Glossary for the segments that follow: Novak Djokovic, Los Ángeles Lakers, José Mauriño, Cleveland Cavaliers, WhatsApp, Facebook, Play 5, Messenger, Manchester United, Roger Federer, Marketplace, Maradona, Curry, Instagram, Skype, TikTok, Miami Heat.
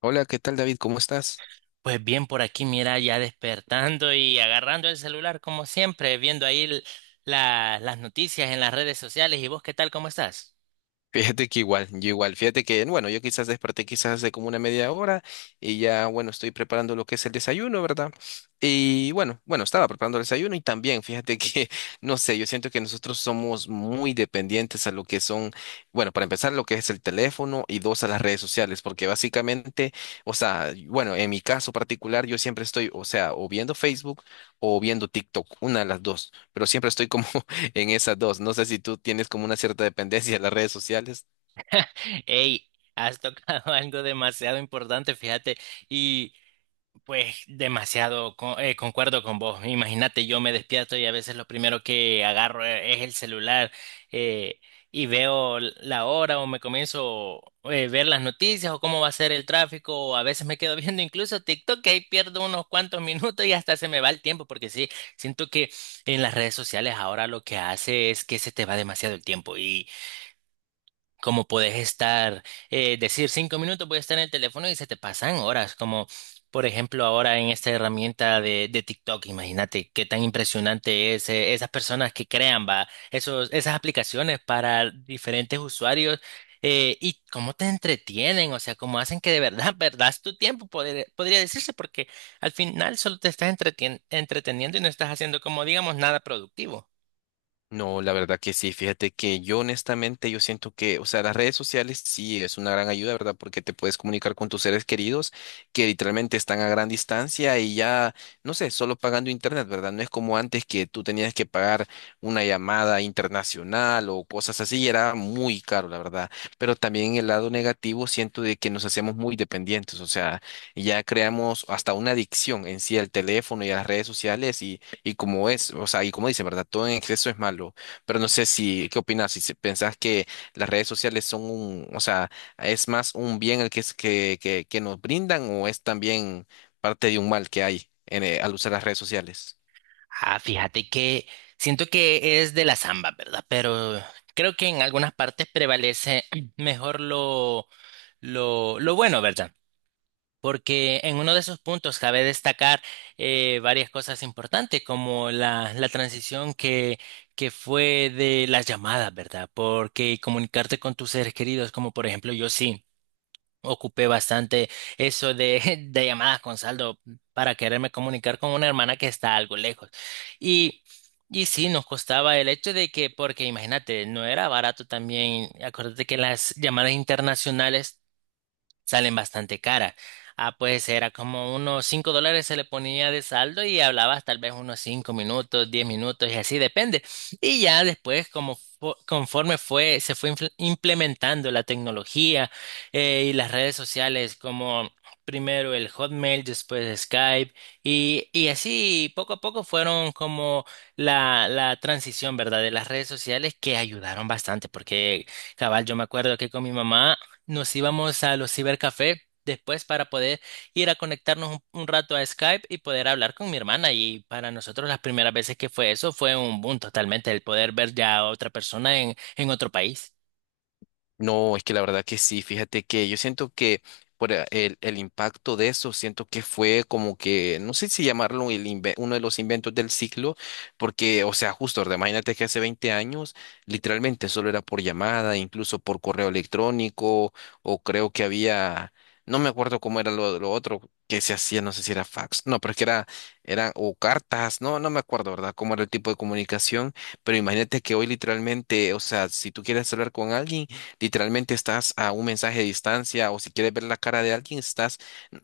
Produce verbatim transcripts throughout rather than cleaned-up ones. Hola, ¿qué tal David? ¿Cómo estás? Pues bien, por aquí, mira, ya despertando y agarrando el celular como siempre, viendo ahí l- la- las noticias en las redes sociales. ¿Y vos qué tal? ¿Cómo estás? Fíjate que igual, yo igual, fíjate que, bueno, yo quizás desperté quizás hace como una media hora y ya, bueno, estoy preparando lo que es el desayuno, ¿verdad? Y bueno, bueno, estaba preparando el desayuno y también, fíjate que, no sé, yo siento que nosotros somos muy dependientes a lo que son, bueno, para empezar, lo que es el teléfono y dos, a las redes sociales, porque básicamente, o sea, bueno, en mi caso particular, yo siempre estoy, o sea, o viendo Facebook o viendo TikTok, una de las dos, pero siempre estoy como en esas dos. No sé si tú tienes como una cierta dependencia de las redes sociales. Ey, has tocado algo demasiado importante, fíjate. Pues demasiado, co- eh, concuerdo con vos. Imagínate, yo me despierto y a veces lo primero que agarro e- es el celular eh, y veo l- la hora o me comienzo a ver las noticias o cómo va a ser el tráfico o a veces me quedo viendo incluso TikTok, que ahí pierdo unos cuantos minutos y hasta se me va el tiempo, porque sí, siento que en las redes sociales ahora lo que hace es que se te va demasiado el tiempo, como puedes estar, eh, decir cinco minutos, puedes estar en el teléfono y se te pasan horas, como por ejemplo ahora en esta herramienta de, de TikTok. Imagínate qué tan impresionante es, eh, esas personas que crean, va, esos, esas aplicaciones para diferentes usuarios, eh, y cómo te entretienen, o sea, cómo hacen que de verdad perdas tu tiempo, podría, podría decirse, porque al final solo te estás entretien- entreteniendo y no estás haciendo, como digamos, nada productivo. No, la verdad que sí. Fíjate que yo honestamente yo siento que, o sea, las redes sociales sí es una gran ayuda, ¿verdad? Porque te puedes comunicar con tus seres queridos que literalmente están a gran distancia y ya, no sé, solo pagando internet, ¿verdad? No es como antes que tú tenías que pagar una llamada internacional o cosas así y era muy caro, la verdad. Pero también el lado negativo siento de que nos hacemos muy dependientes, o sea, ya creamos hasta una adicción en sí al teléfono y a las redes sociales y como es, o sea, y como dice, ¿verdad? Todo en exceso es malo. Pero no sé si, ¿qué opinas? Si se- pensás que las redes sociales son un, o sea, es más un bien el que, es- que, que, que nos brindan o es también parte de un mal que hay en, eh, al usar las redes sociales. Ah, fíjate que siento que es de la samba, ¿verdad? Pero creo que en algunas partes prevalece mejor lo, lo, lo bueno, ¿verdad? Porque en uno de esos puntos cabe destacar, eh, varias cosas importantes, como la, la transición que, que fue de las llamadas, ¿verdad? Porque comunicarte con tus seres queridos, como por ejemplo, yo sí ocupé bastante eso de, de llamadas con saldo para quererme comunicar con una hermana que está algo lejos. Y, y sí, nos costaba el hecho de que, porque imagínate, no era barato también. Acuérdate que las llamadas internacionales salen bastante cara. Ah, pues era como unos cinco dólares se le ponía de saldo y hablabas tal vez unos cinco minutos, diez minutos y así depende. Y ya después, como fu- conforme fue, se fue infl- implementando la tecnología, eh, y las redes sociales, como primero el Hotmail, después Skype, y, y así poco a poco fueron como la, la transición, ¿verdad? De las redes sociales, que ayudaron bastante porque... Cabal, yo me acuerdo que con mi mamá nos íbamos a los cibercafé después para poder ir a conectarnos un, un rato a Skype y poder hablar con mi hermana. Y para nosotros las primeras veces que fue eso fue un boom totalmente, el poder ver ya a otra persona en, en otro país. No, es que la verdad que sí, fíjate que yo siento que por a- el, el impacto de eso, siento que fue como que, no sé si llamarlo el inve- uno de los inventos del siglo, porque, o sea, justo, ¿verdad? Imagínate que hace veinte años literalmente solo era por llamada, incluso por correo electrónico, o creo que había, no me acuerdo cómo era lo, lo otro que se hacía, no sé si era fax, no, pero es que era, era, o cartas, no, no me acuerdo, ¿verdad? Cómo era el tipo de comunicación, pero imagínate que hoy literalmente, o sea, si tú quieres hablar con alguien, literalmente estás a un mensaje de distancia o si quieres ver la cara de alguien, estás,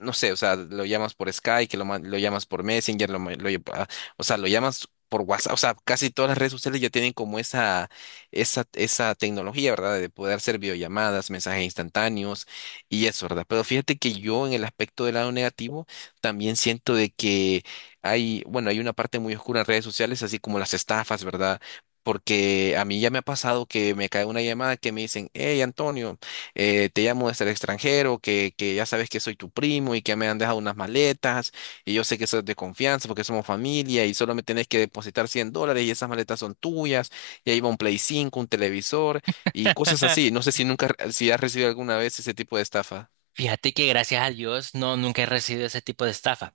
no sé, o sea, lo llamas por Skype, que lo, ma- lo llamas por Messenger, lo, ma- lo lle- ah, o sea, lo llamas por WhatsApp, o sea, casi todas las redes sociales ya tienen como esa, esa, esa tecnología, ¿verdad? De poder hacer videollamadas, mensajes instantáneos y eso, ¿verdad? Pero fíjate que yo en el aspecto del lado negativo también siento de que hay, bueno, hay una parte muy oscura en redes sociales, así como las estafas, ¿verdad? Porque a mí ya me ha pasado que me cae una llamada que me dicen, hey Antonio, eh, te llamo desde el extranjero, que, que ya sabes que soy tu primo y que me han dejado unas maletas y yo sé que sos de confianza porque somos familia y solo me tenés que depositar cien dólares y esas maletas son tuyas y ahí va un Play cinco, un televisor y cosas así. No sé si nunca, si has recibido alguna vez ese tipo de estafa. Fíjate que, gracias a Dios, no, nunca he recibido ese tipo de estafa,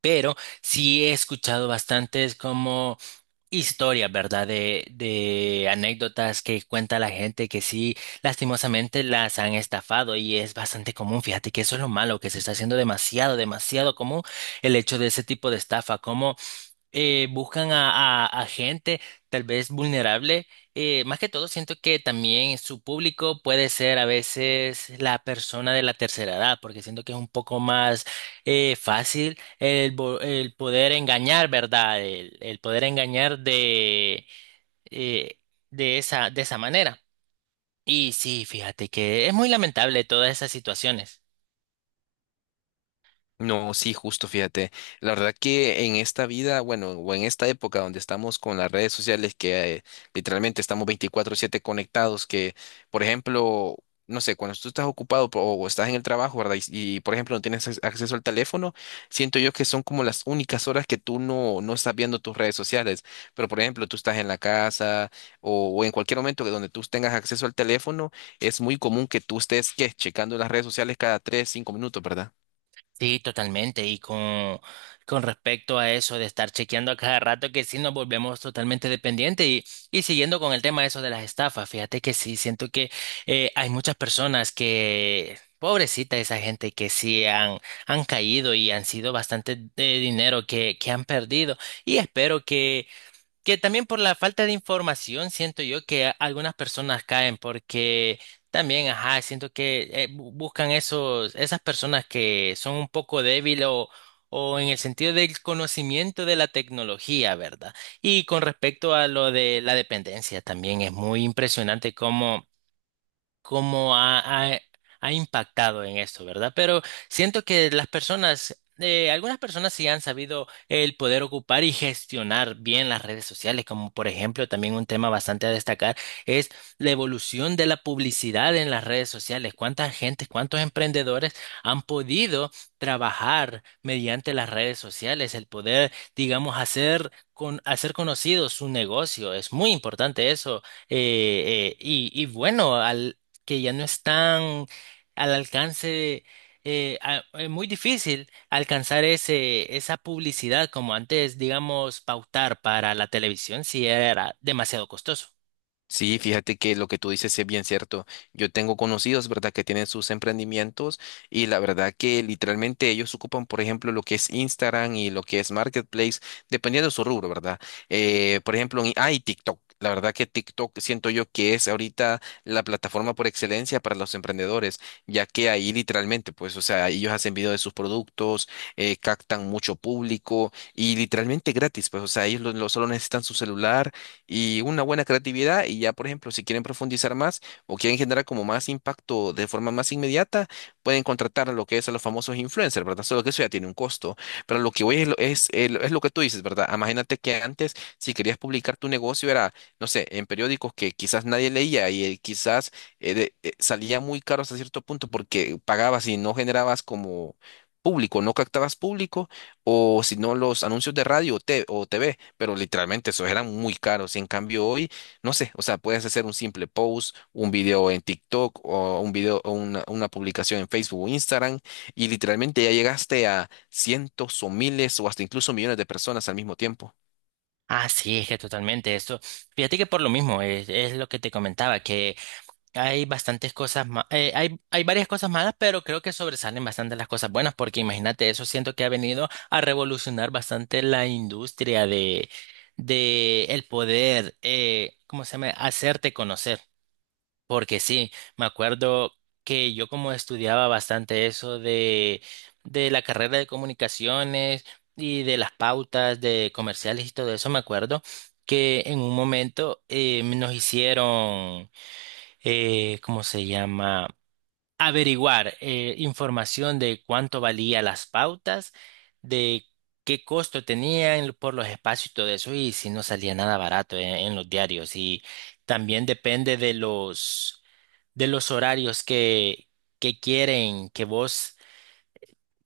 pero sí he escuchado bastantes como historias, ¿verdad? De, de anécdotas que cuenta la gente que sí, lastimosamente las han estafado, y es bastante común. Fíjate que eso es lo malo, que se está haciendo demasiado, demasiado común el hecho de ese tipo de estafa. Eh, buscan a, a- a gente tal vez vulnerable. Eh, más que todo, siento que también su público puede ser a veces la persona de la tercera edad, porque siento que es un poco más, eh, fácil el, bo- el poder engañar, ¿verdad? El, el poder engañar de, eh, de esa, de esa manera. Y sí, fíjate que es muy lamentable todas esas situaciones. No, sí, justo, fíjate. La verdad que en esta vida, bueno, o en esta época donde estamos con las redes sociales, que eh, literalmente estamos veinticuatro siete conectados, que, por ejemplo, no sé, cuando tú estás ocupado po- o estás en el trabajo, ¿verdad? Y, y, por ejemplo, no tienes ac- acceso al teléfono, siento yo que son como las únicas horas que tú no, no estás viendo tus redes sociales. Pero, por ejemplo, tú estás en la casa o, o en cualquier momento que donde tú tengas acceso al teléfono, es muy común que tú estés, ¿qué? Checando las redes sociales cada tres, cinco minutos, ¿verdad? Sí, totalmente. Y con, con respecto a eso de estar chequeando a cada rato, que sí nos volvemos totalmente dependientes. Y, y siguiendo con el tema de eso de las estafas, fíjate que sí, siento que, eh, hay muchas personas que, pobrecita esa gente, que sí han, han caído y han sido bastante de dinero que, que han perdido. Y espero que también por la falta de información, siento yo que a- algunas personas caen porque también, ajá, siento que, eh, bu- buscan esos, esas personas que son un poco débiles o, o en el sentido del conocimiento de la tecnología, ¿verdad? Y con respecto a lo de la dependencia, también es muy impresionante cómo cómo ha, ha- ha impactado en esto, ¿verdad? Pero siento que las personas, eh, algunas personas sí han sabido el poder ocupar y gestionar bien las redes sociales, como por ejemplo, también un tema bastante a destacar es la evolución de la publicidad en las redes sociales. ¿Cuántas gentes, cuántos emprendedores han podido trabajar mediante las redes sociales, el poder, digamos, hacer con hacer conocido su negocio? Es muy importante eso. Eh, eh, y, y bueno, al, que ya no están al alcance. Eh, a- es muy difícil alcanzar ese, esa publicidad como antes. Digamos, pautar para la televisión, si era demasiado costoso. Sí, fíjate que lo que tú dices es bien cierto. Yo tengo conocidos, ¿verdad?, que tienen sus emprendimientos y la verdad que literalmente ellos ocupan, por ejemplo, lo que es Instagram y lo que es Marketplace, dependiendo de su rubro, ¿verdad? Eh, por ejemplo, en- ah, y TikTok. La verdad que TikTok siento yo que es ahorita la plataforma por excelencia para los emprendedores, ya que ahí literalmente, pues, o sea, ellos hacen video de sus productos, eh, captan mucho público y literalmente gratis, pues, o sea, ellos lo lo- solo necesitan su celular y una buena creatividad y ya, por ejemplo, si quieren profundizar más o quieren generar como más impacto de forma más inmediata, pueden contratar lo que es a los famosos influencers, ¿verdad? Solo que eso ya tiene un costo, pero lo que voy es, lo- es, el- es lo que tú dices, ¿verdad? Imagínate que antes, si querías publicar tu negocio, era, no sé, en periódicos que quizás nadie leía y eh, quizás eh, de- eh, salía muy caro hasta cierto punto porque pagabas y no generabas como público, no captabas público, o si no los anuncios de radio o te- o T V pero literalmente esos eran muy caros. Y en cambio hoy, no sé, o sea, puedes hacer un simple post, un video en TikTok o un video o una, una publicación en Facebook o Instagram y literalmente ya llegaste a cientos o miles o hasta incluso millones de personas al mismo tiempo. Ah, sí, es que totalmente esto. Fíjate que por lo mismo es, es lo que te comentaba. Hay bastantes cosas ma- eh, hay, hay varias cosas malas, pero creo que sobresalen bastante las cosas buenas, porque imagínate, eso siento que ha venido a revolucionar bastante la industria de, de el poder, eh, ¿cómo se llama? Hacerte conocer. Porque sí, me acuerdo que yo, como estudiaba bastante eso de, de la carrera de comunicaciones y de las pautas de comerciales y todo eso, me acuerdo que en un momento, eh, nos hicieron, eh, ¿cómo se llama? Averiguar, eh, información de cuánto valía las pautas, de qué costo tenían por los espacios y todo eso, y si no salía nada barato en, en los diarios. Y también depende de los, de los horarios que, que quieren que vos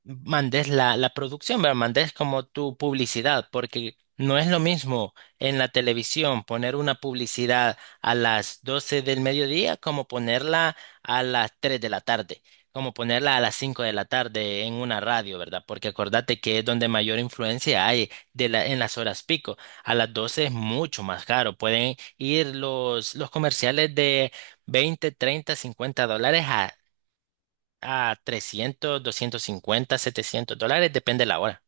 mandes la, la producción, ¿verdad? Mandes como tu publicidad, porque no es lo mismo en la televisión poner una publicidad a las doce del mediodía, como ponerla a las tres de la tarde, como ponerla a las cinco de la tarde en una radio, ¿verdad? Porque acordate que es donde mayor influencia hay de la, en las horas pico. A las doce es mucho más caro. Pueden ir los, los comerciales de veinte treinta cincuenta dólares a a trescientos doscientos cincuenta setecientos dólares, depende de la hora.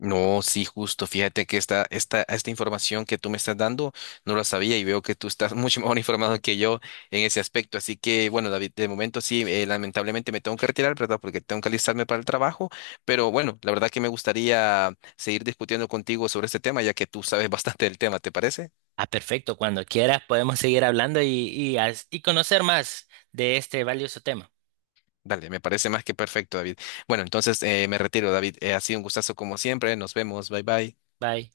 No, sí, justo. Fíjate que esta, esta, esta información que tú me estás dando no la sabía y veo que tú estás mucho mejor informado que yo en ese aspecto. Así que, bueno, David, de momento sí, eh, lamentablemente me tengo que retirar, ¿verdad? Porque tengo que alistarme para el trabajo. Pero bueno, la verdad que me gustaría seguir discutiendo contigo sobre este tema, ya que tú sabes bastante del tema, ¿te parece? Ah, perfecto, cuando quieras podemos seguir hablando y, y as- y conocer más de este valioso tema. Dale, me parece más que perfecto, David. Bueno, entonces eh, me retiro, David. Eh, ha sido un gustazo como siempre. Nos vemos. Bye bye. Bye.